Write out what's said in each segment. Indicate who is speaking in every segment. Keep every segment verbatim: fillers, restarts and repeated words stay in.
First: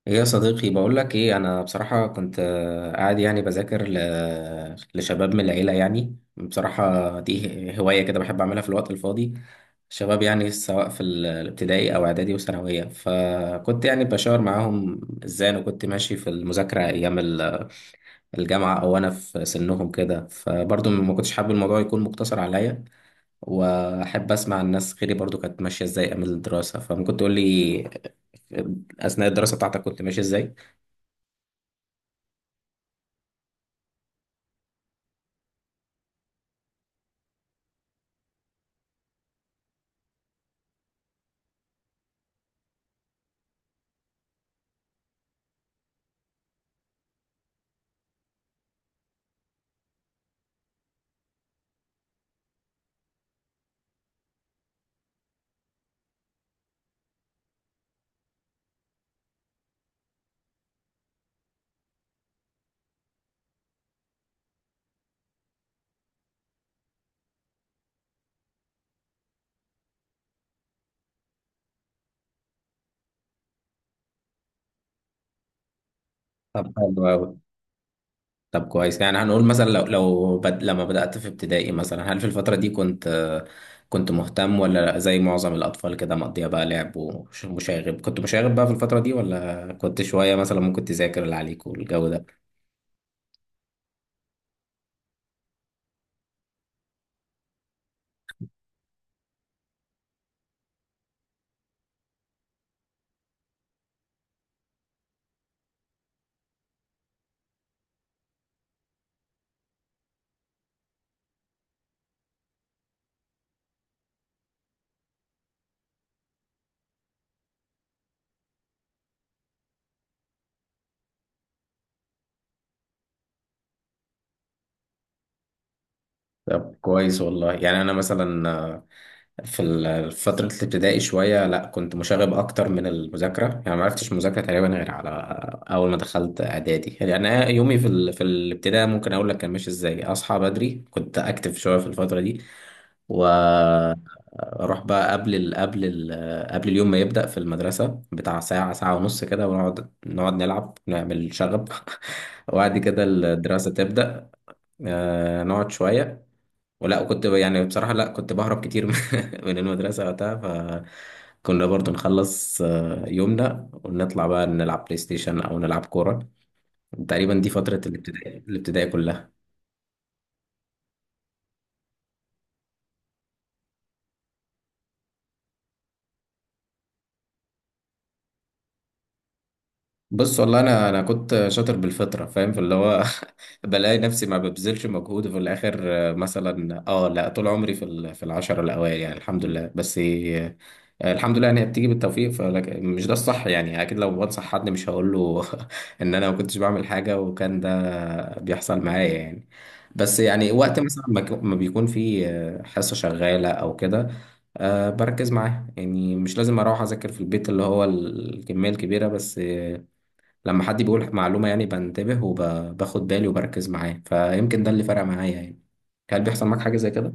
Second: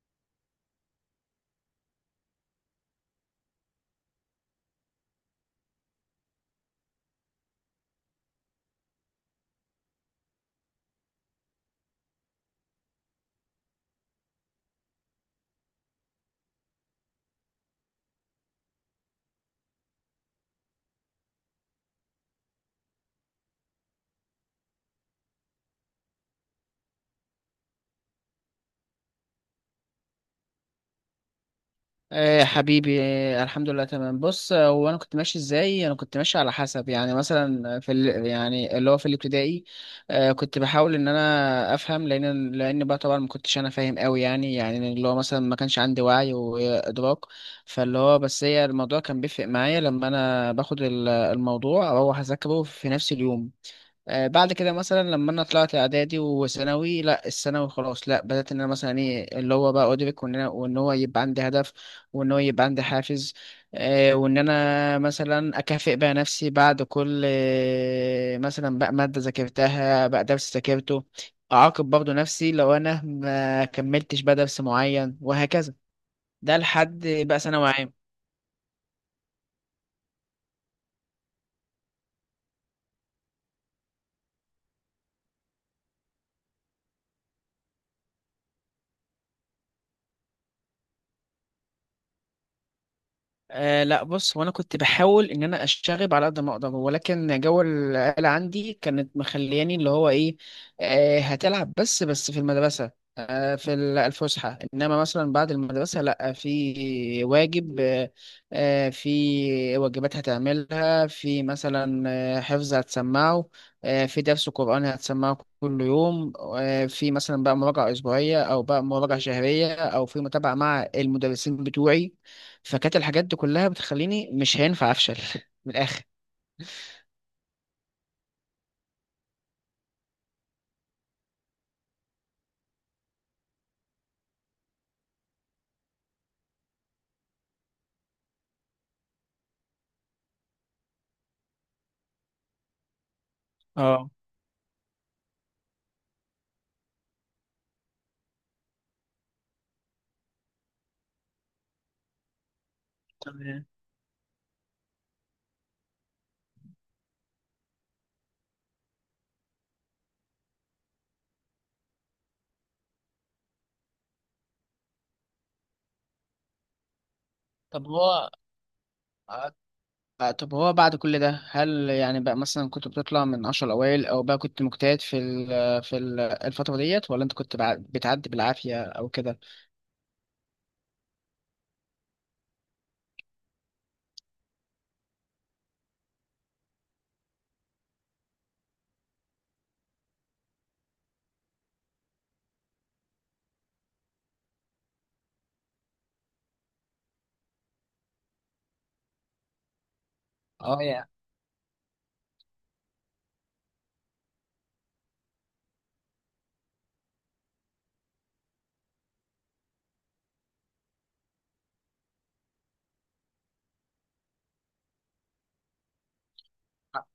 Speaker 1: ايه يا صديقي، بقول لك ايه. انا بصراحة كنت آه، قاعد، يعني بذاكر ل- لشباب من العيلة. يعني بصراحة دي هواية كده بحب اعملها في الوقت الفاضي. شباب يعني سواء في ال- الابتدائي او اعدادي وثانوية، فكنت يعني بشاور معاهم ازاي انا كنت ماشي في المذاكرة ايام ال- الجامعة، او انا في سنهم كده. فبرضه ما كنتش حابب الموضوع يكون مقتصر عليا، واحب اسمع الناس غيري برضه كانت ماشية ازاي ايام الدراسة. فممكن تقول لي، آه، اثناء الدراسة بتاعتك كنت ماشي ازاي؟
Speaker 2: ايه يا حبيبي، إيه؟ الحمد لله، تمام. بص، آه، هو انا كنت ماشي ازاي. انا كنت ماشي على حسب، يعني مثلا في ال... يعني اللي هو في الابتدائي. آه كنت بحاول ان انا افهم، لان لان بقى طبعا ما كنتش انا فاهم قوي، يعني يعني اللي هو مثلا ما كانش عندي وعي وادراك. فاللي هو بس هي الموضوع كان بيفرق معايا لما انا باخد ال- الموضوع او اذاكره في نفس اليوم. آه، بعد كده مثلا لما انا طلعت اعدادي وثانوي، لا الثانوي خلاص، لا بدات ان انا مثلا ايه اللي هو بقى ادرك، وان انا وان هو يبقى عندي هدف، وان هو يبقى عندي حافز. آه، وان انا مثلا اكافئ بقى نفسي بعد كل آه، مثلا بقى ماده ذاكرتها، بقى درس ذاكرته. اعاقب برضه نفسي لو انا ما كملتش بقى درس معين، وهكذا. ده
Speaker 1: طب حلو
Speaker 2: لحد
Speaker 1: أوي.
Speaker 2: بقى ثانوي عام.
Speaker 1: طب كويس، يعني هنقول مثلا، لو لو بد... لما بدأت في ابتدائي مثلا، هل في الفترة دي كنت كنت مهتم، ولا زي معظم الأطفال كده مقضية بقى لعب ومشاغب؟ كنت مشاغب بقى في الفترة دي، ولا كنت شوية مثلا ممكن تذاكر اللي عليك والجو ده؟
Speaker 2: آه لا بص، هو انا كنت بحاول ان انا اشتغل على قد ما اقدر، ولكن جو العيله عندي كانت مخلياني اللي هو ايه. آه هتلعب بس بس في المدرسه، آه في ال- الفسحه، انما مثلا بعد المدرسه لا، في واجب. آه آه، في واجبات هتعملها، في مثلا آه، حفظ هتسمعه، آه في درس قران هتسمعه كل يوم، آه في مثلا بقى مراجعه اسبوعيه او بقى مراجعه شهريه او في متابعه مع المدرسين بتوعي. فكانت الحاجات دي كلها بتخليني مش هينفع افشل من الاخر.
Speaker 1: طب كويس والله. يعني انا مثلا، آه، في ال- في فترة الابتدائي شوية، لا كنت مشاغب أكتر من المذاكرة. يعني ما عرفتش مذاكرة تقريبا غير على، آه، أول ما دخلت إعدادي. يعني أنا يومي في ال... في الابتدائي ممكن أقول لك كان ماشي إزاي: أصحى بدري، كنت أكتف شوية في الفترة دي،
Speaker 2: اه،
Speaker 1: وأروح بقى قبل ال... قبل ال... آه، قبل اليوم ما يبدأ في المدرسة بتاع ساعة ساعة ونص كده، ونقعد نقعد نلعب نعمل شغب وبعد كده
Speaker 2: تمام.
Speaker 1: الدراسة تبدأ. آه، نقعد شوية، ولا كنت ب- يعني بصراحة لا كنت بهرب كتير من من المدرسة وقتها. فكنا برضو نخلص آه، يومنا ونطلع بقى نلعب بلاي ستيشن أو نلعب كورة. تقريبا دي فترة
Speaker 2: طب هو
Speaker 1: الابتدائي الابتدائي كلها.
Speaker 2: آه، طب هو بعد كل ده هل يعني بقى مثلا كنت بتطلع من عشر الأوائل، أو بقى كنت مجتهد في ال في ال الفترة ديت، ولا أنت كنت بع- بتعدي بالعافية أو كده؟
Speaker 1: بص والله، أنا أنا كنت شاطر بالفطرة، فاهم؟ في اللي هو بلاقي نفسي ما ببذلش مجهود، وفي الآخر آه، مثلا، اه لا، طول عمري في ال- في العشرة الأوائل، يعني الحمد لله. بس آه، الحمد لله ان هي بتيجي بالتوفيق، فلك مش ده الصح يعني. اكيد لو بنصح حد مش هقول له ان انا ما كنتش بعمل حاجه وكان ده بيحصل معايا يعني. بس يعني وقت
Speaker 2: اه،
Speaker 1: مثلا
Speaker 2: يعني
Speaker 1: ما ك- ما بيكون في، آه، حصه شغاله او كده، آه، بركز معاها. يعني مش لازم اروح اذاكر في البيت اللي هو الكميه الكبيره، بس آه، لما حد بيقول معلومه يعني بنتبه وباخد بالي وبركز معاه. فيمكن ده اللي فرق معايا يعني. هل بيحصل معاك حاجه زي كده؟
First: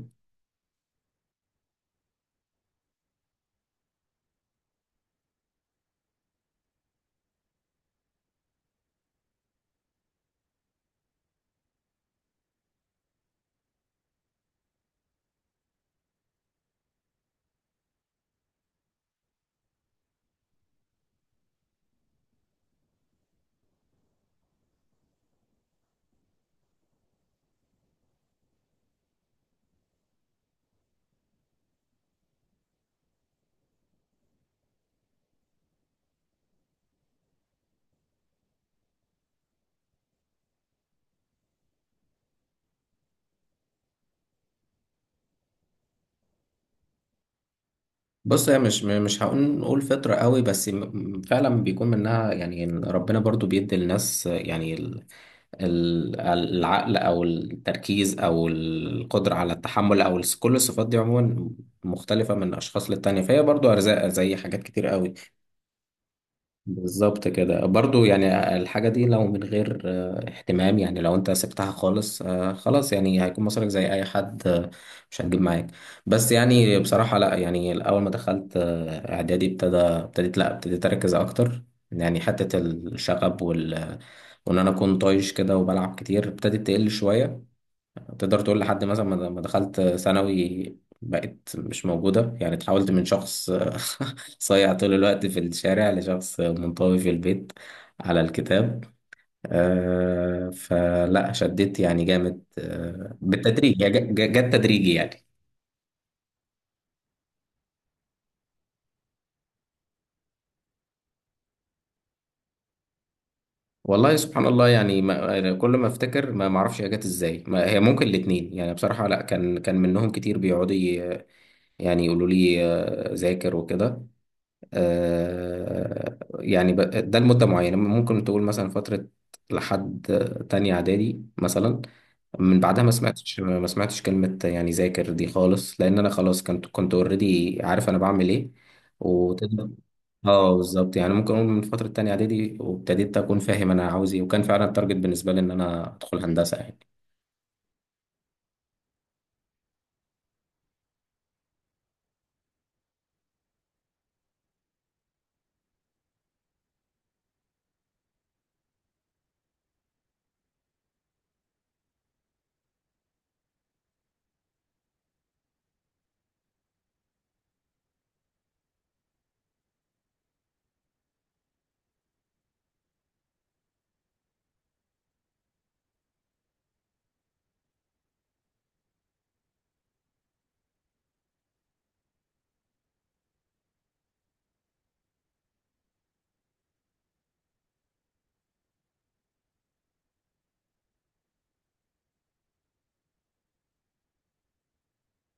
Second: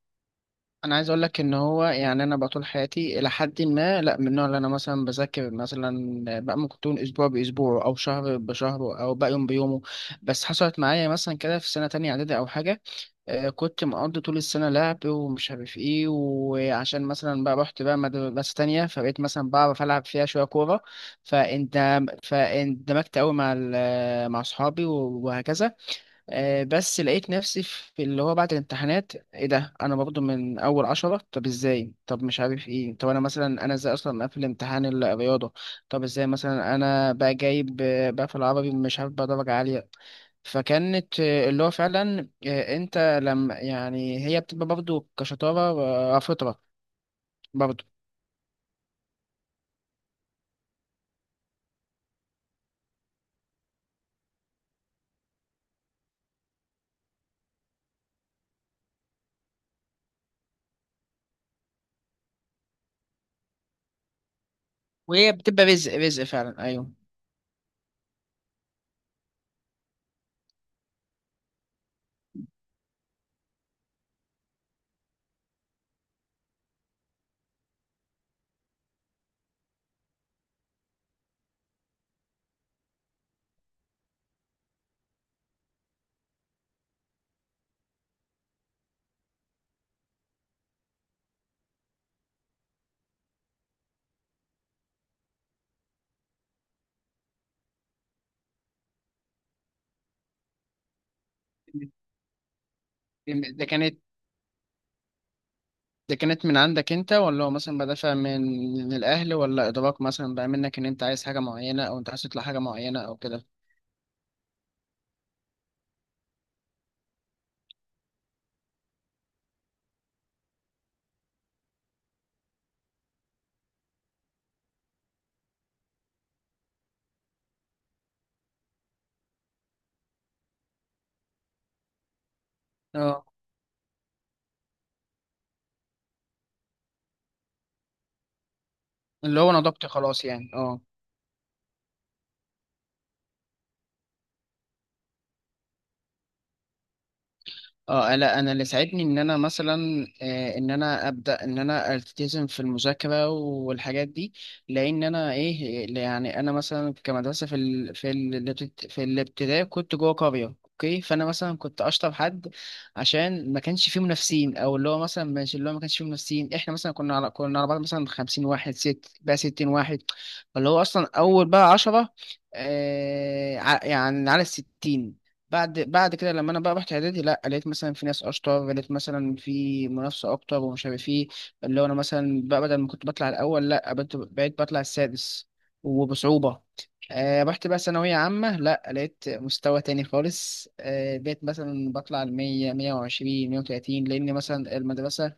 Speaker 2: أنا عايز أقول لك إن هو يعني أنا بقى طول حياتي إلى حد ما، لا من النوع اللي أنا مثلا بذاكر مثلا بقى ممكن تكون أسبوع بأسبوع أو شهر بشهر أو بقى يوم بيومه. بس حصلت معايا مثلا كده في سنة تانية إعدادي أو حاجة، آه، كنت مقضي طول السنة لعب ومش عارف ايه، وعشان مثلا بقى رحت بقى مدرسة تانية فبقيت مثلا بعرف ألعب فيها شوية كورة، فاندمجت أوي مع ال- مع أصحابي وهكذا. آه، بس لقيت نفسي في اللي هو بعد الامتحانات، ايه ده انا برضه من اول عشرة؟ طب ازاي؟ طب مش عارف ايه، طب انا مثلا انا ازاي اصلا مقفل امتحان الرياضة؟ طب ازاي مثلا انا بقى جايب آه، بقى في العربي مش عارف بقى درجة عالية؟ فكانت آه، اللي هو فعلا آه، انت لما يعني هي بتبقى برضه كشطارة، آه، فطرة برضه.
Speaker 1: بص، هي مش م- مش هقول نقول فطرة قوي، بس م- فعلا بيكون منها. يعني إن ربنا برضو بيدي للناس يعني ال- ال- العقل او التركيز او القدرة على التحمل او الس- كل الصفات دي عموما مختلفة من اشخاص للتانية. فهي برضو ارزاق زي حاجات كتير قوي.
Speaker 2: وهي بتبقى رزق، رزق فعلا، ايوه.
Speaker 1: بالظبط كده برضو. يعني الحاجة دي لو من غير آه، اهتمام، يعني لو انت سبتها خالص آه، خلاص، يعني هيكون مصارك زي اي حد، آه، مش هتجيب معاك. بس يعني بصراحة لا، يعني الاول ما دخلت آه، اعدادي، ابتدى ابتديت، لا ابتديت اركز اكتر. يعني حتة الشغب وال وان انا اكون طايش كده وبلعب كتير ابتدت تقل شوية. تقدر تقول لحد مثلا ما ما دخلت ثانوي، بقيت مش موجودة. يعني اتحولت من شخص صايع طول الوقت في الشارع، لشخص منطوي في البيت على الكتاب. آه، فلا شديت يعني جامد، آه،
Speaker 2: ده
Speaker 1: بالتدريج، هي ج-
Speaker 2: كانت،
Speaker 1: ج- جت تدريجي يعني.
Speaker 2: دي كانت من عندك انت، ولا هو مثلا بدافع من من الاهل، ولا ادراك مثلا بقى منك ان انت عايز حاجه معينه، او انت عايز تطلع حاجه معينه، او كده؟
Speaker 1: والله سبحان الله. يعني ما أنا كل ما افتكر ما ما اعرفش هي جت ازاي. ما هي ممكن الاتنين. يعني بصراحة لا، كان كان منهم كتير بيقعدوا ي- يعني يقولوا لي آه، ذاكر وكده. آه، يعني ب- ده لمدة معينة، ممكن تقول مثلا فترة لحد تانية إعدادي مثلا. من بعدها ما
Speaker 2: اه،
Speaker 1: سمعتش ما سمعتش كلمة يعني ذاكر دي خالص، لأن أنا خلاص كنت كنت أوريدي عارف أنا بعمل إيه.
Speaker 2: اللي هو انا
Speaker 1: وتقدر،
Speaker 2: ضبطي خلاص يعني،
Speaker 1: اه،
Speaker 2: اه.
Speaker 1: بالظبط. يعني ممكن أقول من فترة تانية إعدادي، وابتديت أكون فاهم أنا عاوز إيه، وكان فعلا التارجت بالنسبة لي إن أنا أدخل هندسة يعني.
Speaker 2: اه لا، انا اللي ساعدني ان انا مثلا آه، ان انا ابدا ان انا التزم في المذاكره والحاجات دي، لان انا ايه يعني انا مثلا كمدرسه في ال... في ال... في الابتدائي كنت جوه قريه، اوكي، فانا مثلا كنت اشطر حد، عشان ما كانش فيه منافسين، او اللي هو مثلا مش اللي هو ما كانش فيه منافسين. احنا مثلا كنا على كنا على بعض مثلا خمسين واحد، ست بقى ستين واحد، فاللي هو اصلا اول بقى عشرة، آه ع- يعني على الستين. بعد بعد كده لما انا بقى رحت اعدادي، لا لقيت مثلا في ناس اشطر، لقيت مثلا في منافسه اكتر ومش عارف ايه. اللي هو انا مثلا بقى بدل ما كنت بطلع الاول، لا بقيت بقيت بطلع السادس، وبصعوبه. آه رحت بقى ثانويه عامه، لا لقيت مستوى تاني خالص، آه بقيت مثلا بطلع ال مائة، مية وعشرين، مية وتلاتين، لان مثلا المدرسه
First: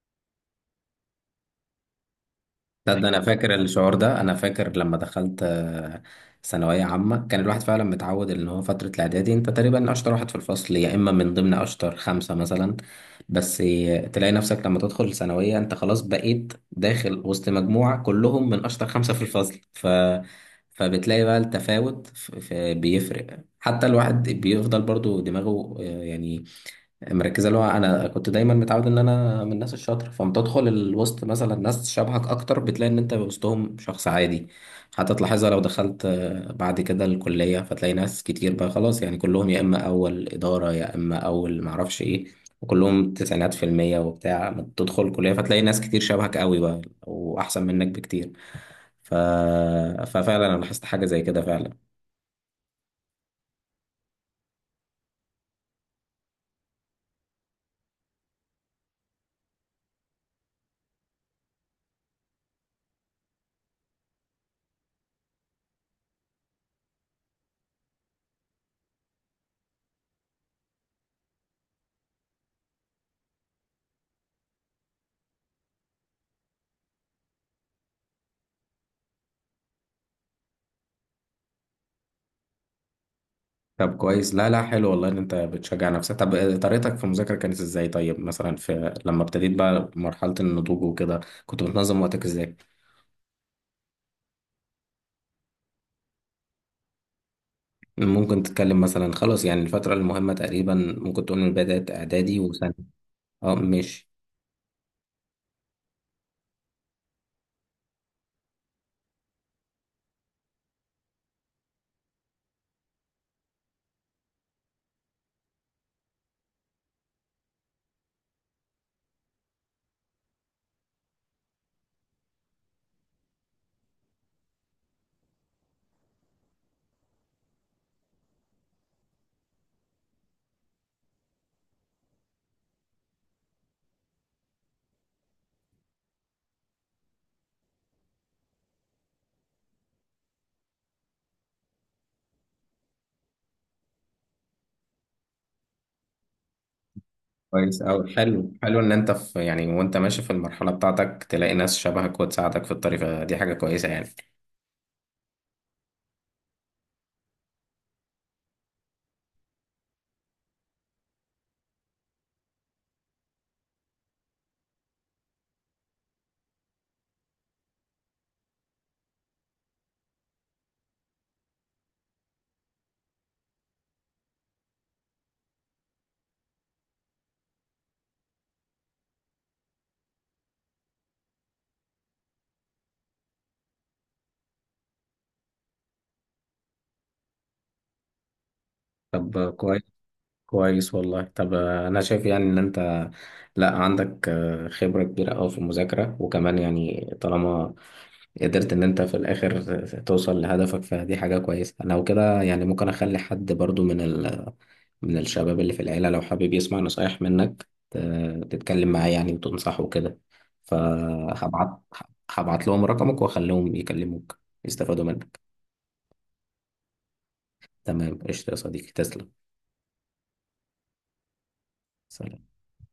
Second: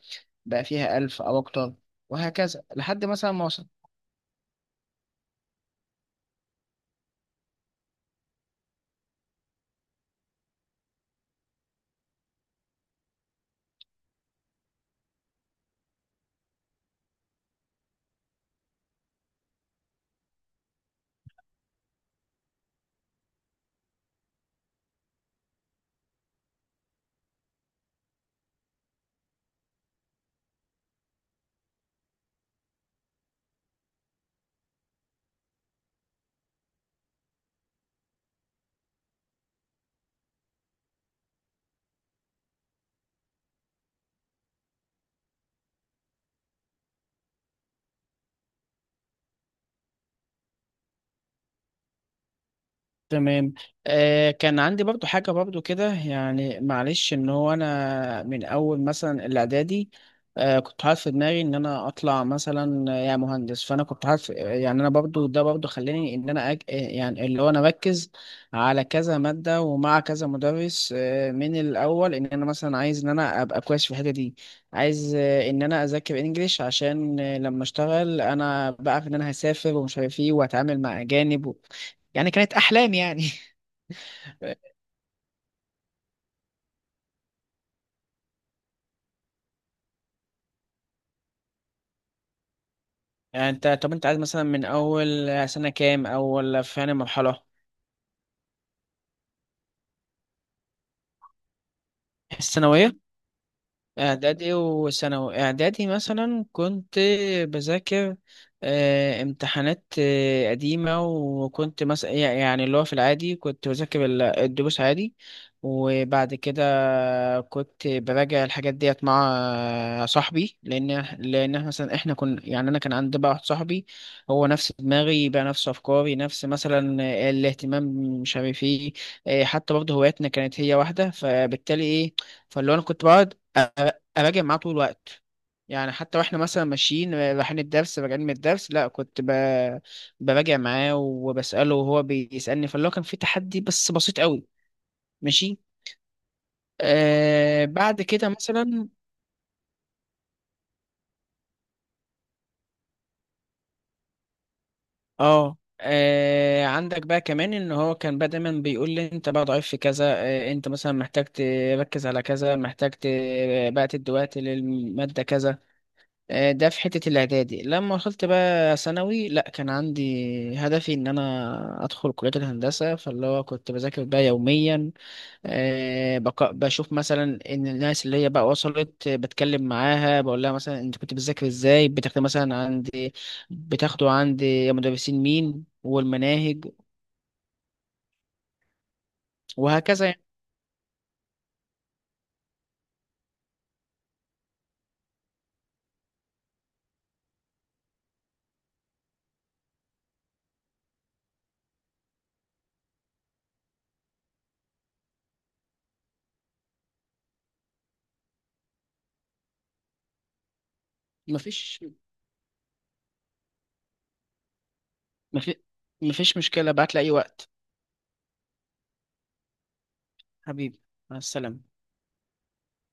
Speaker 2: بقى فيها ألف او اكتر، وهكذا
Speaker 1: ده,
Speaker 2: لحد
Speaker 1: ده انا
Speaker 2: مثلا ما
Speaker 1: فاكر
Speaker 2: وصلت.
Speaker 1: الشعور ده، انا فاكر لما دخلت آه، ثانويه عامه، كان الواحد فعلا متعود ان هو فتره الاعدادي انت تقريبا اشطر واحد في الفصل، يا اما من ضمن اشطر خمسه مثلا. بس آه، تلاقي نفسك لما تدخل ثانويه، انت خلاص بقيت داخل وسط مجموعه كلهم من اشطر خمسه في الفصل. ف فبتلاقي بقى التفاوت ف... ف... بيفرق. حتى الواحد بيفضل برضو دماغه آه، يعني مركزه. اللي هو انا كنت دايما متعود ان انا من الناس الشاطره، فلما تدخل الوسط مثلا ناس شبهك اكتر، بتلاقي ان انت وسطهم شخص عادي. حتى تلاحظها لو دخلت آه، بعد كده الكليه، فتلاقي ناس كتير بقى خلاص، يعني كلهم يا اما اول اداره يا اما اول معرفش ايه، وكلهم تسعينات في المية وبتاع. ما تدخل الكلية فتلاقي ناس كتير شبهك قوي بقى، وأحسن منك بكتير. ف... ففعلا أنا لاحظت حاجة زي كده فعلا.
Speaker 2: تمام. آه كان عندي برضو حاجة برضو كده يعني، معلش، ان هو انا من اول مثلا الاعدادي آه كنت حاطط في دماغي ان انا اطلع مثلا آه، يا مهندس. فانا كنت حاطط يعني، انا برضو ده برضو خلاني ان انا أج... آه، يعني اللي هو انا اركز على كذا مادة ومع كذا مدرس آه من الاول، ان انا مثلا عايز ان انا ابقى كويس في الحتة دي. عايز آه، ان انا اذاكر انجليش عشان آه، لما اشتغل انا بعرف ان انا هسافر ومش عارف ايه، واتعامل مع اجانب. يعني كانت احلام يعني.
Speaker 1: طب كويس. لا لا، حلو والله ان انت بتشجع نفسك. طب آه، طريقتك في المذاكره كانت ازاي؟ طيب مثلا، في لما ابتديت بقى مرحله النضوج وكده، كنت بتنظم وقتك ازاي؟
Speaker 2: انت طب انت عايز مثلا من اول سنة كام اول في يعني مرحلة
Speaker 1: ممكن تتكلم مثلا، خلاص يعني الفتره المهمه تقريبا ممكن تقول من بدايه اعدادي وثانوي.
Speaker 2: الثانوية؟
Speaker 1: اه ماشي.
Speaker 2: إعدادي وثانوي، إعدادي مثلا كنت بذاكر آه، امتحانات آه، قديمة، وكنت مثلا يعني اللي هو في العادي كنت بذاكر ال- الدروس عادي. وبعد كده كنت براجع الحاجات ديت مع آه، صاحبي، لأن لأن إحنا مثلا إحنا كنا يعني أنا كان عندي بقى واحد صاحبي، هو نفس دماغي بقى، نفس أفكاري، نفس مثلا آه، الاهتمام، مش عارف إيه. آه، حتى برضه هواياتنا كانت هي واحدة، فبالتالي إيه. فاللي هو أنا كنت بقعد اراجع معاه طول الوقت. يعني حتى واحنا مثلا ماشيين رايحين الدرس، راجعين من الدرس، لا كنت ب... براجع معاه وبسأله وهو بيسألني، فاللي هو كان في تحدي بس بسيط قوي. ماشي. آه
Speaker 1: كويس
Speaker 2: بعد
Speaker 1: أوي.
Speaker 2: كده
Speaker 1: حلو حلو
Speaker 2: مثلا،
Speaker 1: ان انت، في يعني وانت ماشي في المرحله بتاعتك، تلاقي ناس شبهك وتساعدك في الطريق، فدي حاجه كويسه يعني.
Speaker 2: اه. آه عندك بقى كمان ان هو كان بقى دايما بيقول لي انت بقى ضعيف في كذا، آه انت مثلا محتاج تركز على كذا، محتاج ت- بقى تدي وقت للمادة كذا. آه، ده في حتة الإعدادي، لما وصلت بقى ثانوي لأ كان عندي هدفي إن أنا أدخل كلية الهندسة. فاللي هو كنت بذاكر بقى يوميا، آه، بق- بشوف مثلا إن الناس اللي هي بقى وصلت آه، بتكلم معاها بقول لها مثلا أنت كنت بتذاكر إزاي، بتاخد مثلا عندي، بتاخده عندي مدرسين مين، والمناهج،
Speaker 1: طب آه، كويس.
Speaker 2: وهكذا يعني.
Speaker 1: كويس والله. طب آه، انا شايف يعني ان انت لا عندك آه، خبرة كبيرة قوي في المذاكرة، وكمان يعني طالما قدرت ان انت في الاخر توصل لهدفك، فدي حاجة كويسة انا وكده. يعني ممكن اخلي حد برضو من، ال من الشباب اللي في العيلة، لو حابب يسمع نصايح منك، ت- تتكلم معاه يعني وتنصحه كده. فهبعت
Speaker 2: مفيش
Speaker 1: هبعت لهم رقمك واخليهم يكلموك، يستفادوا منك.
Speaker 2: مفي- مفيش مشكلة، بعت لي أي وقت.
Speaker 1: تمام قشطة يا صديقي، تسلم.
Speaker 2: حبيبي، مع السلامة.
Speaker 1: سلام.